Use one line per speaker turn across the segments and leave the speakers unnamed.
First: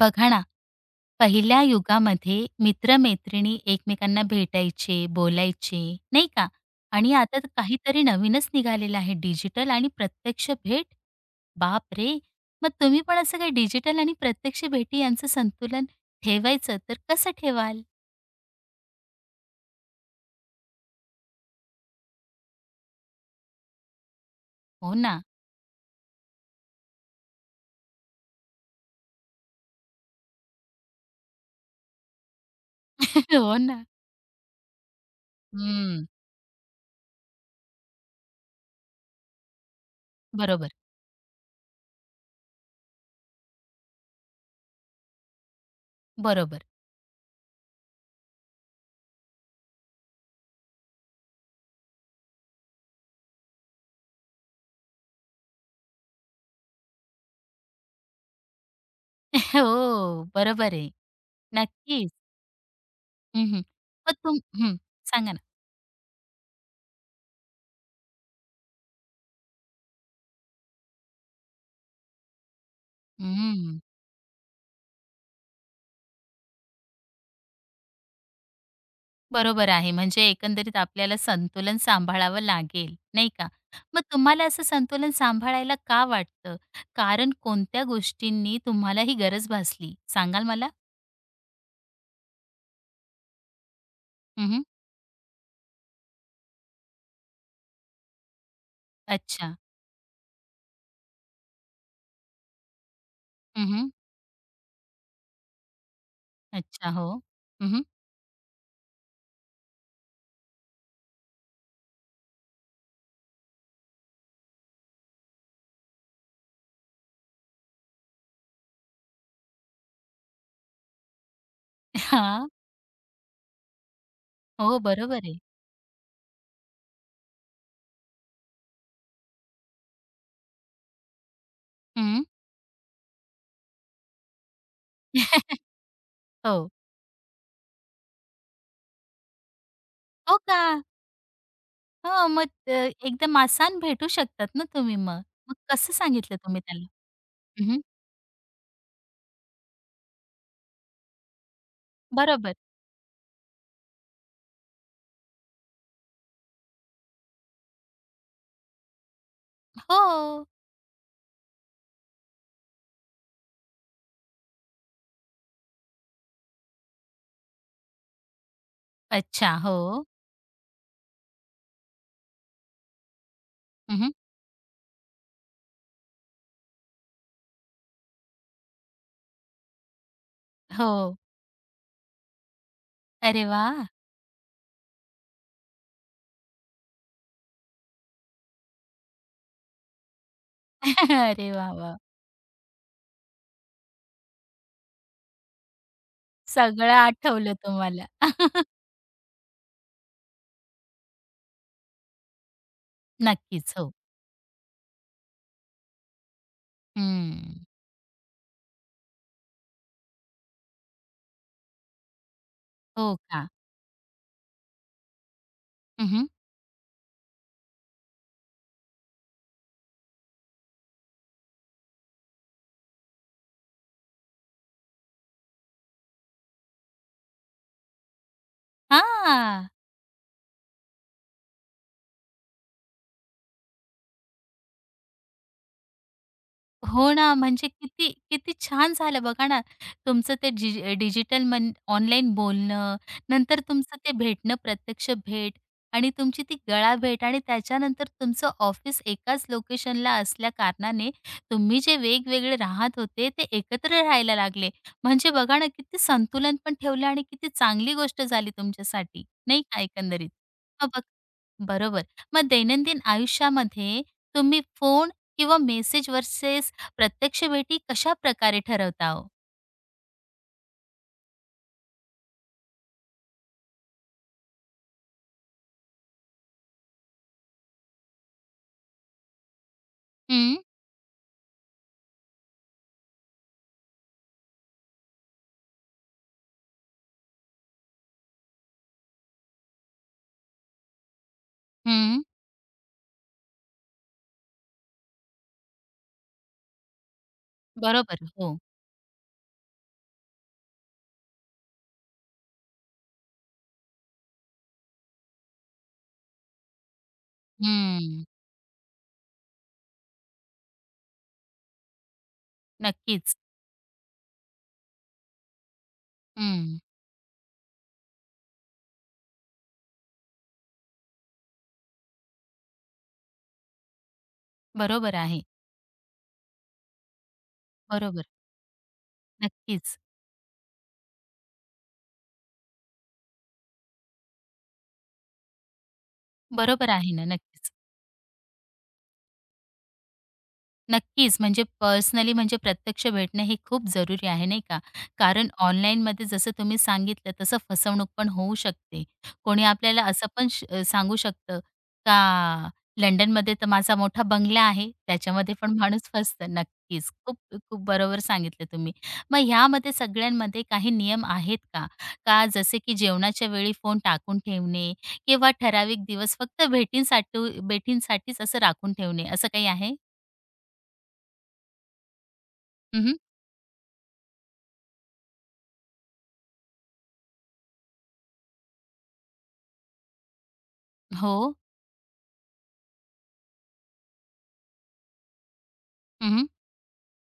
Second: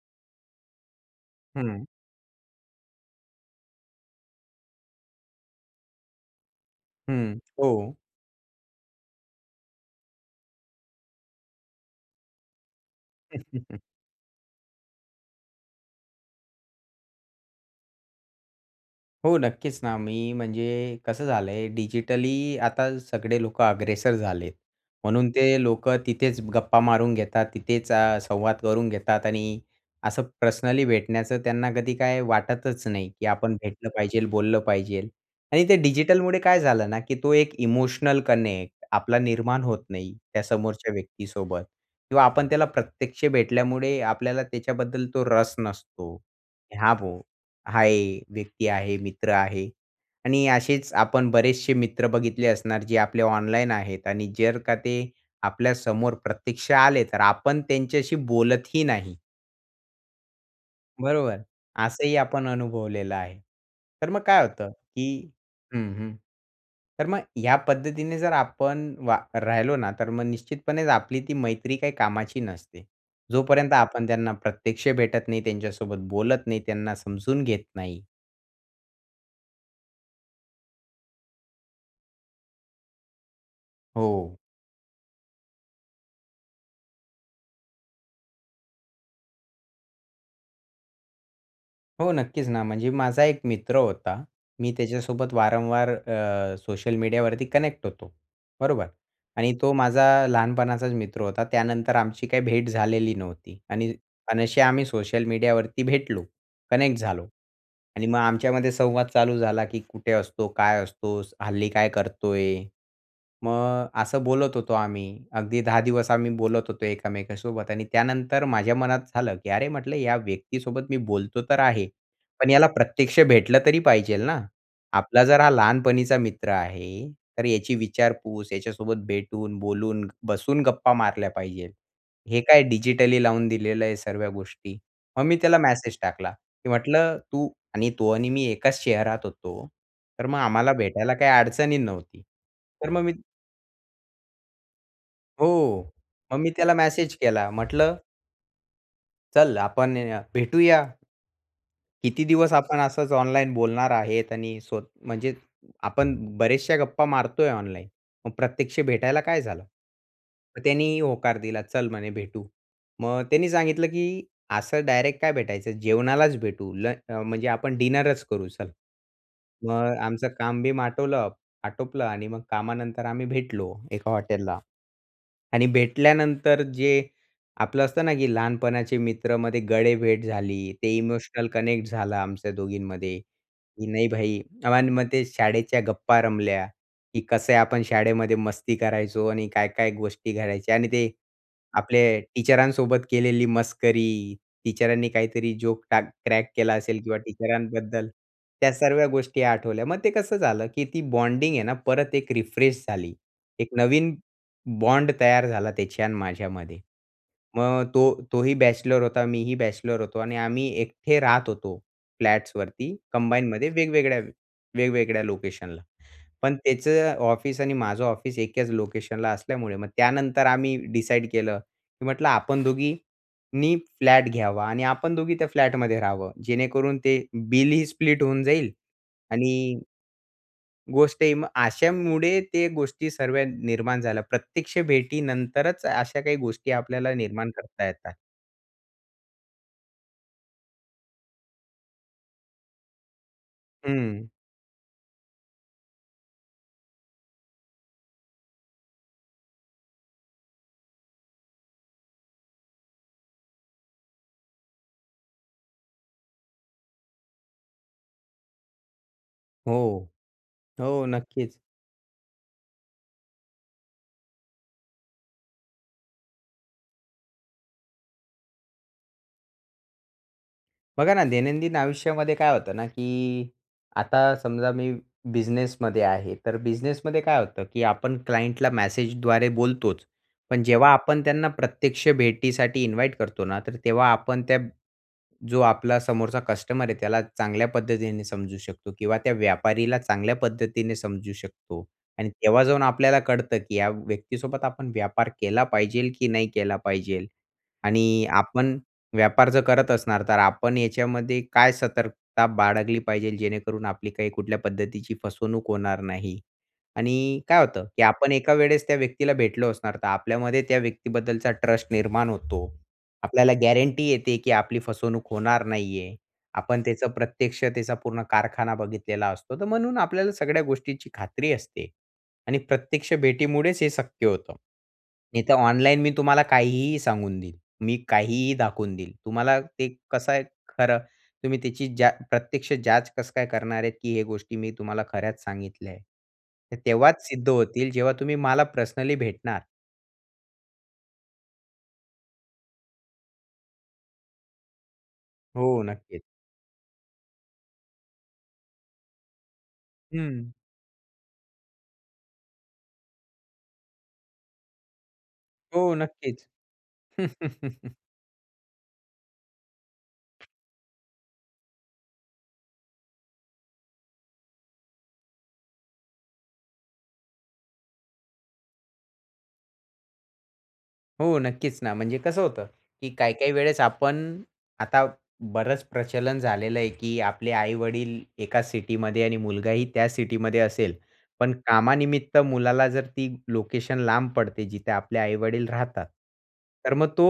बघा ना, पहिल्या
हं,
युगामध्ये मित्र-मैत्रिणी एकमेकांना भेटायचे, बोलायचे, नाही का? आणि आता
हं.
तर
हो.
काहीतरी नवीनच निघालेलं आहे डिजिटल आणि प्रत्यक्ष भेट. बापरे! मग तुम्ही पण असं काही डिजिटल आणि प्रत्यक्ष भेटी यांचं संतुलन ठेवायचं तर कसं ठेवाल?
हो, नक्कीच ना. मी म्हणजे कसं झालंय, डिजिटली आता सगळे लोकं अग्रेसर झालेत.
हो ना.
म्हणून ते लोकं तिथेच गप्पा मारून घेतात, तिथेच संवाद करून घेतात आणि असं पर्सनली भेटण्याचं त्यांना कधी काय वाटतच नाही, की आपण
हो ना.
भेटलं पाहिजेल, बोललं पाहिजेल. आणि ते
हं.
डिजिटलमुळे काय झालं ना, की तो एक इमोशनल कनेक्ट आपला निर्माण होत नाही त्या
बरोबर,
समोरच्या व्यक्तीसोबत किंवा आपण त्याला प्रत्यक्ष भेटल्यामुळे आपल्याला त्याच्याबद्दल तो रस नसतो.
बरोबर.
हां, आहे, व्यक्ती आहे, मित्र आहे आणि असेच आपण बरेचसे मित्र बघितले असणार जे आपले ऑनलाईन आहेत आणि जर का ते आपल्यासमोर प्रत्यक्ष आले, तर आपण त्यांच्याशी बोलतही नाही.
हो, बरोबर आहे.
बरोबर.
नक्कीच.
असंही आपण अनुभवलेलं आहे.
हं, हं.
तर
मग
मग
तुम
काय होतं,
हं.
की
सांगा ना.
हं, हं. तर मग ह्या पद्धतीने जर आपण वा राहिलो ना, तर मग निश्चितपणेच आपली ती मैत्री काही कामाची नसते. जोपर्यंत
हं.
आपण त्यांना प्रत्यक्ष भेटत नाही, त्यांच्यासोबत बोलत नाही, त्यांना समजून घेत नाही.
बरोबर आहे. म्हणजे एकंदरीत आपल्याला संतुलन सांभाळावं लागेल, नाही का? मग
हो.
तुम्हाला असं संतुलन सांभाळायला का वाटतं? कारण कोणत्या गोष्टींनी तुम्हाला ही गरज भासली? सांगाल मला?
हो, नक्कीच ना. म्हणजे माझा एक मित्र होता.
हं,
मी त्याच्यासोबत वारंवार सोशल मीडियावरती कनेक्ट होतो. बरोबर. आणि
अच्छा.
तो माझा लहानपणाचाच मित्र होता. त्यानंतर आमची काही भेट झालेली नव्हती
हं, हं.
आणि अनशी आम्ही सोशल मीडियावरती भेटलो,
अच्छा.
कनेक्ट
हो.
झालो
हं, हं.
आणि मग आमच्यामध्ये संवाद चालू झाला, की कुठे असतो? काय असतोस? हल्ली काय करतोय? मग असं बोलत होतो आम्ही. अगदी 10 दिवस आम्ही बोलत होतो एकमेकांसोबत आणि त्यानंतर माझ्या मनात झालं, की "अरे," म्हटलं, "या व्यक्तीसोबत मी बोलतो तर आहे, पण याला प्रत्यक्ष भेटलं तरी पाहिजेल ना.
हो, बरोबर
आपला
आहे.
जर हा लहानपणीचा मित्र आहे, तर याची विचारपूस, याच्यासोबत भेटून, बोलून, बसून गप्पा मारल्या पाहिजेल.
हं.
हे काय डिजिटली लावून दिलेलं आहे सर्व गोष्टी." मग मी त्याला मेसेज टाकला,
हो.
की म्हटलं, " आणि तो आणि मी एकाच शहरात होतो, तर
हो
मग
का?
आम्हाला भेटायला काही अडचणी नव्हती."
हो, मग
तर मग मी
एकदम आसान भेटू शकतात ना तुम्ही मग.
हो.
मग कसं सांगितलं
मग मी
तुम्ही
त्याला
त्याला?
मेसेज केला.
हं,
म्हटलं, "चल आपण भेटूया. किती दिवस
बरोबर.
आपण असंच ऑनलाईन बोलणार आहेत आणि स्वत म्हणजे आपण बऱ्याचशा गप्पा मारतोय ऑनलाईन. मग प्रत्यक्ष भेटायला काय झालं?"
हो.
मग त्यांनी होकार दिला. "चल," म्हणे, "भेटू." मग त्यांनी सांगितलं, की "असं डायरेक्ट काय भेटायचं? जेवणालाच भेटू. म्हणजे आपण डिनरच करू, चल."
अच्छा.
मग
हो.
आमचं काम-बीम आटोपलं आणि मग कामानंतर आम्ही भेटलो
हं,
एका हॉटेलला. आणि भेटल्यानंतर जे आपलं असतं ना, की लहानपणाचे मित्र मध्ये गडे भेट झाली. ते
हो.
इमोशनल कनेक्ट झाला आमच्या दोघींमध्ये,
अरे
की
वाह!
नाही भाई आणि मग ते शाळेच्या गप्पा रमल्या, की कसे आहे आपण शाळेमध्ये मस्ती करायचो आणि काय-काय गोष्टी करायच्या आणि ते
अरे वाह! वाह!
आपले टीचरांसोबत केलेली मस्करी, टीचरांनी काहीतरी जोक क्रॅक केला
सगळं
असेल किंवा
आठवलं तुम्हाला.
टीचरांबद्दल त्या सर्व गोष्टी आठवल्या. मग ते कसं झालं, की ती बॉन्डिंग आहे ना, परत एक रिफ्रेश झाली. एक
नक्कीच, हो.
नवीन बॉन्ड तयार झाला त्याची आणि माझ्यामध्ये.
हं.
मग तोही बॅचलर होता, मीही बॅचलर होतो आणि आम्ही एकटे राहत होतो फ्लॅट्सवरती
हो का?
कंबाईनमध्ये वेगवेगळ्या वेगवेगळ्या लोकेशनला.
हं, हं.
पण त्याचं ऑफिस आणि माझं ऑफिस एकाच लोकेशनला असल्यामुळे मग त्यानंतर आम्ही डिसाईड केलं, की म्हटलं आपण दोघींनी फ्लॅट घ्यावा आणि आपण दोघी त्या फ्लॅटमध्ये राहावं. जेणेकरून ते बिलही स्प्लिट होऊन जाईल आणि गोष्ट आहे. मग अशामुळे ते गोष्टी सर्व निर्माण झाल्या. प्रत्यक्ष भेटीनंतरच अशा काही गोष्टी
हो
आपल्याला
ना,
निर्माण
म्हणजे
करता
किती
येतात.
किती छान झालं बघा ना, तुमचं ते डिजिटल मन ऑनलाईन बोलणं, नंतर तुमचं ते
हं.
भेटणं, प्रत्यक्ष भेट आणि तुमची ती गळा भेट आणि त्याच्यानंतर तुमचं ऑफिस एकाच लोकेशनला असल्याकारणाने तुम्ही जे वेगवेगळे राहत होते, ते एकत्र राहायला लागले. म्हणजे बघा ना, किती संतुलन पण ठेवलं आणि किती चांगली गोष्ट झाली तुमच्यासाठी, नाही का
हो.
एकंदरीत? मग बघ
हो, नक्कीच.
बरोबर. मग दैनंदिन आयुष्यामध्ये तुम्ही फोन किंवा मेसेज प्रत्यक्ष भेटी कशा प्रकारे ठरवता हो?
बघा ना, दैनंदिन आयुष्यामध्ये काय होतं ना, की आता समजा मी बिझनेसमध्ये आहे. तर बिझनेसमध्ये काय होतं, की आपण क्लायंटला मेसेजद्वारे बोलतोच.
हं,
पण जेव्हा आपण त्यांना प्रत्यक्ष भेटीसाठी इन्व्हाईट करतो ना, तर तेव्हा आपण त्या जो आपला समोरचा कस्टमर आहे त्याला चांगल्या पद्धतीने समजू शकतो किंवा त्या व्यापारीला चांगल्या पद्धतीने समजू शकतो
हं.
आणि तेव्हा जाऊन आपल्याला कळतं, की या व्यक्तीसोबत आपण व्यापार केला पाहिजेल की नाही केला पाहिजेल
बरोबर.
आणि
हो.
आपण व्यापार जर करत असणार, तर आपण याच्यामध्ये काय सतर्कता बाळगली पाहिजेल जेणेकरून आपली काही कुठल्या पद्धतीची फसवणूक होणार नाही. आणि काय होतं, की
हं.
आपण एका वेळेस त्या व्यक्तीला भेटलो असणार, तर आपल्यामध्ये त्या व्यक्तीबद्दलचा ट्रस्ट निर्माण होतो.
नक्कीच.
आपल्याला गॅरंटी येते, की आपली फसवणूक होणार नाहीये.
हं.
आपण त्याचं प्रत्यक्ष त्याचा पूर्ण कारखाना बघितलेला असतो. तर म्हणून आपल्याला सगळ्या गोष्टीची खात्री असते आणि प्रत्यक्ष भेटीमुळेच हे शक्य होतं.
बरोबर आहे.
नाहीतर ऑनलाईन मी तुम्हाला काहीही सांगून देईल. मी
बरोबर.
काहीही दाखवून देईल. तुम्हाला ते
नक्कीच.
कसं आहे खरं, तुम्ही त्याची ज्या प्रत्यक्ष जाच कसं काय करणार आहेत, की हे गोष्टी मी तुम्हाला खऱ्याच सांगितल्या आहे. तर
बरोबर आहे
तेव्हाच
ना.
सिद्ध
नक्कीच.
होतील, जेव्हा तुम्ही मला पर्सनली भेटणार.
नक्कीच. म्हणजे पर्सनली म्हणजे प्रत्यक्ष भेटणं हे खूप जरुरी आहे, नाही का? कारण
हो, नक्कीच.
ऑनलाईनमध्ये जसं तुम्ही सांगितलं तसं फसवणूक पण होऊ शकते. कोणी आपल्याला असं
हं.
पण सांगू शकतं का लंडनमध्ये तर माझा मोठा बंगला आहे, त्याच्यामध्ये पण
हो,
माणूस
नक्कीच.
फसतं. नक्कीच. खूप खूप बरोबर सांगितलं तुम्ही. मग ह्यामध्ये सगळ्यांमध्ये काही नियम आहेत का? का जसे की जेवणाच्या वेळी फोन टाकून ठेवणे किंवा ठराविक दिवस फक्त भेटींसाठीच असं राखून ठेवणे, असं काही आहे?
हो, नक्कीच ना. म्हणजे कसं होतं, की
हं,
काही-काही वेळेस आपण आता बरंच प्रचलन झालेलं आहे, की आपले आई-वडील एका सिटीमध्ये आणि मुलगाही त्या सिटीमध्ये असेल.
हो.
पण कामानिमित्त मुलाला जर ती लोकेशन लांब पडते, जिथे आपले आई-वडील राहतात.
हं.
तर मग तो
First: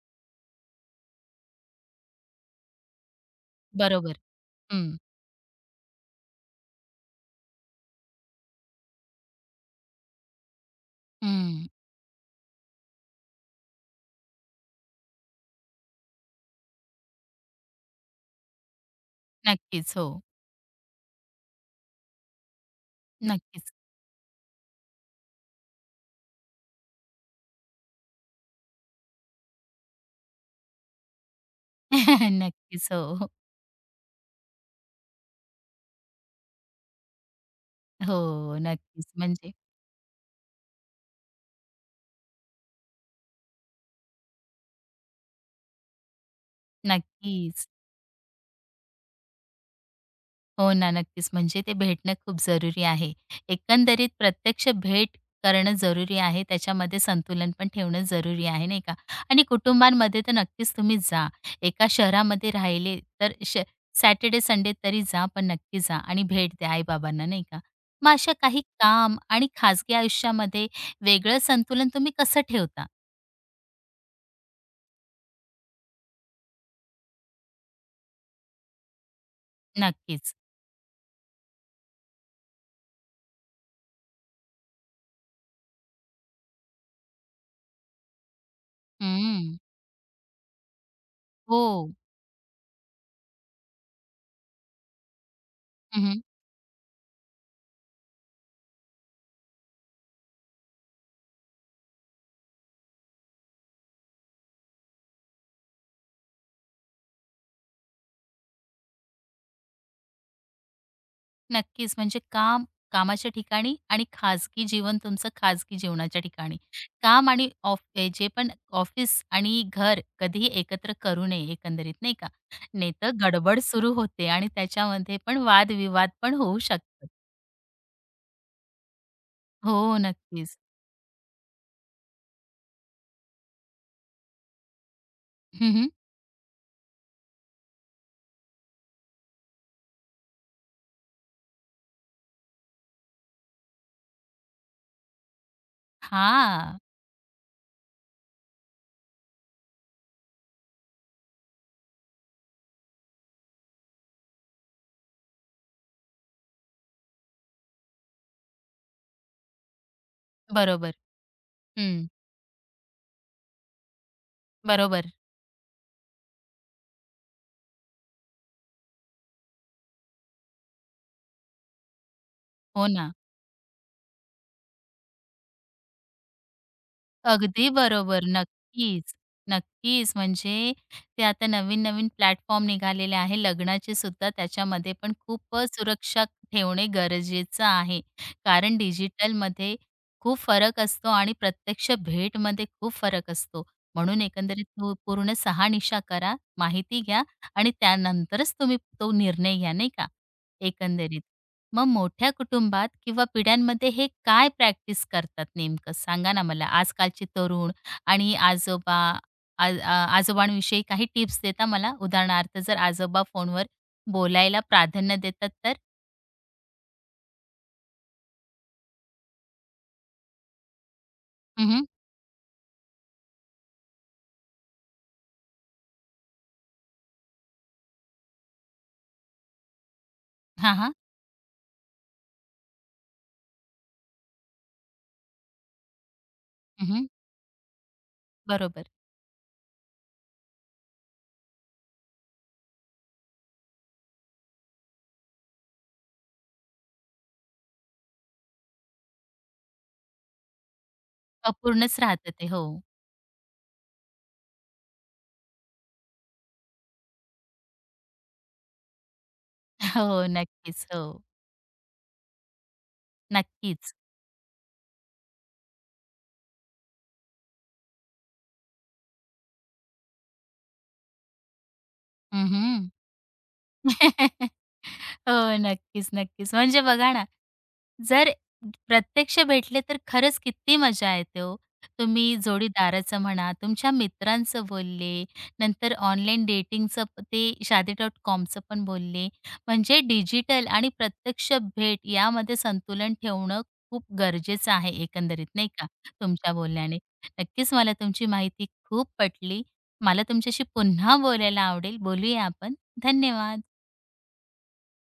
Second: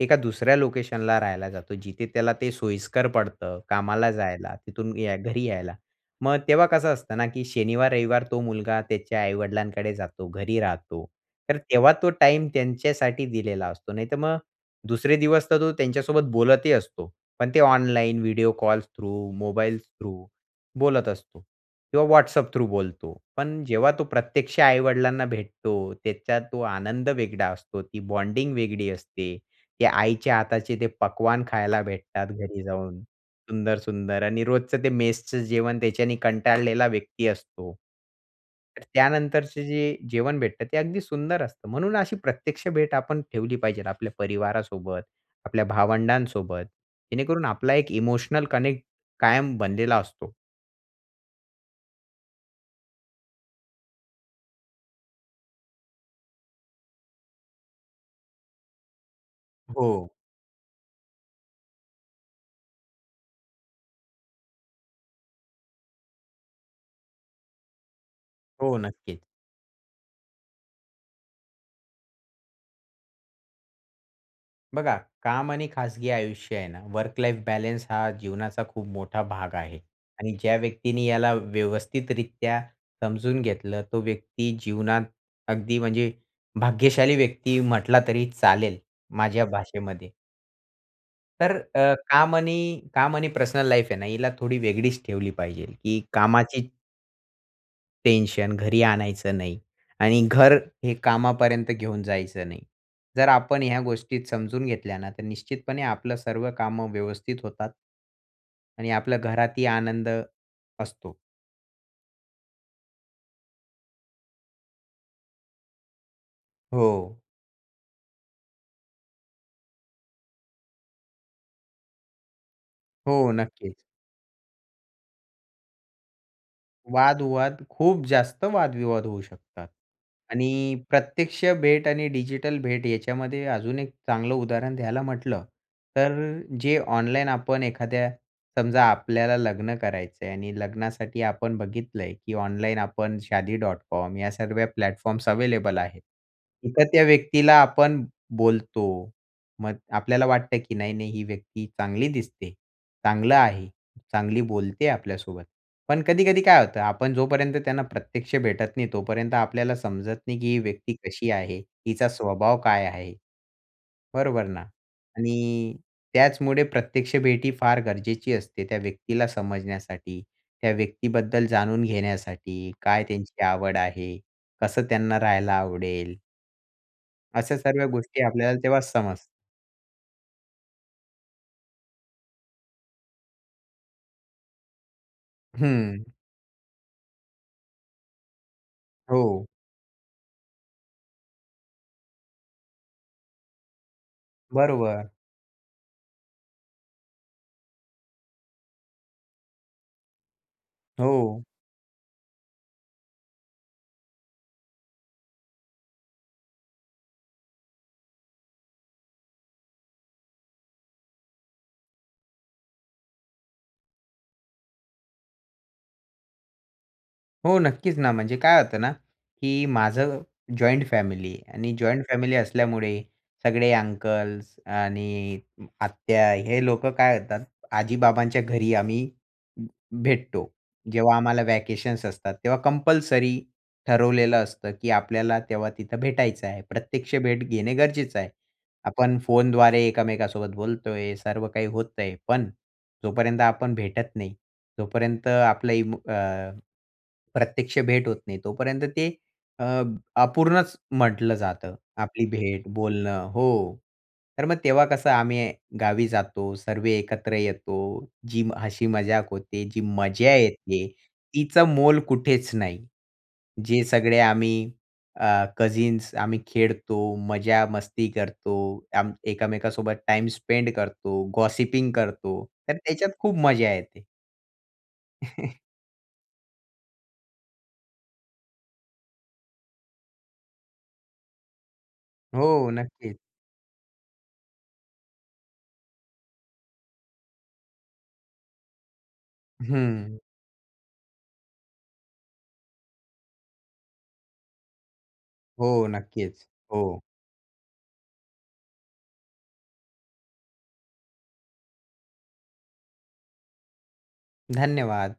एका दुसऱ्या लोकेशनला राहायला जातो, जिथे त्याला ते सोयीस्कर पडतं कामाला
बरोबर.
जायला,
हं.
तिथून या घरी यायला. मग तेव्हा कसं असतं ना, की शनिवार, रविवार तो मुलगा त्याच्या आई-वडिलांकडे जातो, घरी राहतो. तर
हं.
तेव्हा तो टाईम त्यांच्यासाठी दिलेला असतो. नाहीतर मग दुसरे दिवस तर तो त्यांच्यासोबत बोलतही असतो. पण ते online video call through, mobile
नक्कीच. हो.
थ्रू बोलत असतो किंवा WhatsApp थ्रू बोलतो. पण
नक्कीच.
जेव्हा तो प्रत्यक्ष आई भेटतो, त्याचा तो आनंद वेगळा असतो, ती बॉन्डिंग वेगळी असते. ते आईच्या हाताचे ते पकवान खायला भेटतात घरी
नक्कीच.
जाऊन.
हो.
सुंदर-सुंदर आणि रोजचं ते मेसचं जेवण त्याच्याने कंटाळलेला व्यक्ती असतो.
हो.
तर
नक्कीच. म्हणजे
त्यानंतरचे जे जेवण भेटतं ते अगदी सुंदर असतं. म्हणून अशी प्रत्यक्ष भेट आपण ठेवली पाहिजे आपल्या परिवारासोबत, आपल्या भावंडांसोबत. जेणेकरून
नक्कीच.
आपला एक इमोशनल कनेक्ट कायम बनलेला असतो.
हो ना, नक्कीच. म्हणजे ते भेटणं खूप जरुरी आहे. एकंदरीत प्रत्यक्ष भेट करणं जरुरी आहे. त्याच्यामध्ये संतुलन पण ठेवणं जरुरी आहे, नाही का? आणि
हो.
कुटुंबांमध्ये तर नक्कीच तुम्ही जा. एका शहरामध्ये राहिले तर सॅटर्डे, संडे तरी जा, पण नक्की जा आणि भेट द्या आई नाही का? मग अशा काही
हो,
काम
नक्कीच.
आणि खाजगी आयुष्यामध्ये वेगळं संतुलन तुम्ही कसं ठेवता?
बघा, काम आणि खाजगी आयुष्य आहे ना, वर्क लाईफ बॅलन्स हा जीवनाचा खूप मोठा भाग आहे आणि
नक्कीच.
ज्या व्यक्तीने याला व्यवस्थितरित्या समजून घेतलं, तो व्यक्ती जीवनात अगदी म्हणजे भाग्यशाली व्यक्ती म्हटला तरी चालेल, माझ्या
हं.
भाषेमध्ये. तर
हो.
काम आणि पर्सनल लाईफ आहे ना, हिला थोडी वेगळीच ठेवली पाहिजे, की कामाची टेन्शन घरी आणायचं नाही आणि घर हे कामापर्यंत घेऊन जायचं नाही. जर आपण ह्या गोष्टी समजून घेतल्या ना, तर निश्चितपणे आपलं सर्व कामं व्यवस्थित होतात. आणि आपल्या घरातही आनंद असतो.
नक्कीच. म्हणजे काम, कामाच्या ठिकाणी आणि खाजगी जीवन तुमचं खाजगी जीवनाच्या ठिकाणी.
हो.
काम आणि ऑफ अ, जे पण ऑफिस आणि घर कधीही एकत्र करू नये एकंदरीत नाही का? नाही तर
हो,
गडबड
नक्कीच.
सुरू होते आणि त्याच्यामध्ये पण वादविवाद पण होऊ शकतात.
वाद-विवाद खूप जास्त वाद-विवाद होऊ शकतात.
हो,
आणि
नक्कीच.
प्रत्यक्ष भेट आणि डिजिटल भेट याच्यामध्ये अजून एक चांगलं उदाहरण द्यायला म्हटलं,
हं, हं.
तर जे ऑनलाईन आपण एखाद्या समजा आपल्याला लग्न करायचं आहे आणि लग्नासाठी आपण बघितलंय, की ऑनलाईन आपण शादी.com या सर्व प्लॅटफॉर्म्स अवेलेबल आहेत. तिथं त्या व्यक्तीला आपण बोलतो. मग आपल्याला वाटतं, की नाही, नाही ही व्यक्ती चांगली दिसते, चांगलं आहे, चांगली बोलते आपल्यासोबत. पण कधी-कधी काय होतं, आपण जोपर्यंत त्यांना प्रत्यक्ष भेटत नाही, तोपर्यंत आपल्याला समजत नाही, की ही
बरोबर.
व्यक्ती कशी आहे,
हं.
हिचा स्वभाव काय आहे, बरोबर ना?
बरोबर.
आणि त्याचमुळे प्रत्यक्ष भेटी फार गरजेची असते त्या व्यक्तीला समजण्यासाठी, त्या व्यक्तीबद्दल जाणून घेण्यासाठी,
हो
काय
ना.
त्यांची आवड आहे, कसं त्यांना राहायला आवडेल, अशा
अगदी
सर्व गोष्टी
बरोबर.
आपल्याला तेव्हा
नक्कीच, नक्कीच. म्हणजे ते आता नवीन-नवीन प्लॅटफॉर्म निघालेले आहे लग्नाचे सुद्धा. त्याच्यामध्ये पण खूप
हं.
सुरक्षा ठेवणे गरजेचं आहे. कारण
हो,
डिजिटलमध्ये खूप फरक असतो आणि प्रत्यक्ष भेटमध्ये खूप फरक असतो. म्हणून एकंदरीत
बरोबर.
पूर्ण शहानिशा करा, माहिती घ्या आणि त्यानंतरच तुम्ही तो निर्णय घ्या, नाही का?
हो.
एकंदरीत. मग मोठ्या कुटुंबात किंवा पिढ्यांमध्ये हे काय प्रॅक्टिस करतात नेमकं सांगा ना मला. आजकालचे तरुण आणि आजोबा आ आ आजोबांविषयी काही टिप्स देता मला? उदाहरणार्थ जर आजोबा फोनवर बोलायला प्राधान्य देतात तर?
हो, नक्कीच ना. म्हणजे काय होतं ना, की माझं जॉइंट फॅमिली आहे
हं,
आणि
हं.
जॉइंट फॅमिली असल्यामुळे सगळे अंकल्स आणि आत्या हे लोकं काय होतात, आजी घरी आम्ही भेटतो.
हां, हां.
जेव्हा आम्हाला व्हॅकेशन्स असतात, तेव्हा कंपल्सरी ठरवलेलं असतं, की आपल्याला तेव्हा तिथं भेटायचं आहे. प्रत्यक्ष भेट घेणे गरजेचं आहे.
बरोबर.
आपण फोनद्वारे एकमेकांसोबत बोलतोय, सर्व काही होतंय. पण जोपर्यंत आपण भेटत नाही, जोपर्यंत आपलं प्रत्यक्ष भेट होत नाही, तोपर्यंत ते अ, अपूर्णच म्हटलं जातं.
अपूर्णच
आपली
राहतं ते. हो.
भेट, बोलणं हो. तर मग तेव्हा कसं आम्ही गावी जातो, सर्व एकत्र येतो. जी हसी-मजाक होते, जी
हो,
मजा
नक्कीच.
येते,
हो,
तिचं मोल कुठेच नाही. जे
नक्कीच.
सगळे आम्ही कझिन्स आम्ही खेळतो, मजा-मस्ती करतो, एकमेकांसोबत टाइम स्पेंड करतो, गॉसिपिंग करतो. तर
हं,
त्याच्यात खूप मजा येते.
हो, नक्कीच, नक्कीच. म्हणजे बघा ना जर प्रत्यक्ष भेटले तर खरंच किती मजा येते हो. तुम्ही
हो, नक्कीच.
जोडीदाराचं म्हणा, तुमच्या मित्रांचं बोलले, नंतर ऑनलाईन डेटिंगचं ते Shaadi.comचं पण बोलले. म्हणजे
हं.
डिजिटल आणि प्रत्यक्ष भेट यामध्ये संतुलन ठेवणं खूप गरजेचं आहे एकंदरीत, नाही
हो,
का,
नक्कीच.
तुमच्या
हो.
बोलण्याने. नक्कीच मला तुमची माहिती खूप पटली. मला तुमच्याशी पुन्हा बोलायला आवडेल. बोलूया आपण. धन्यवाद.
धन्यवाद.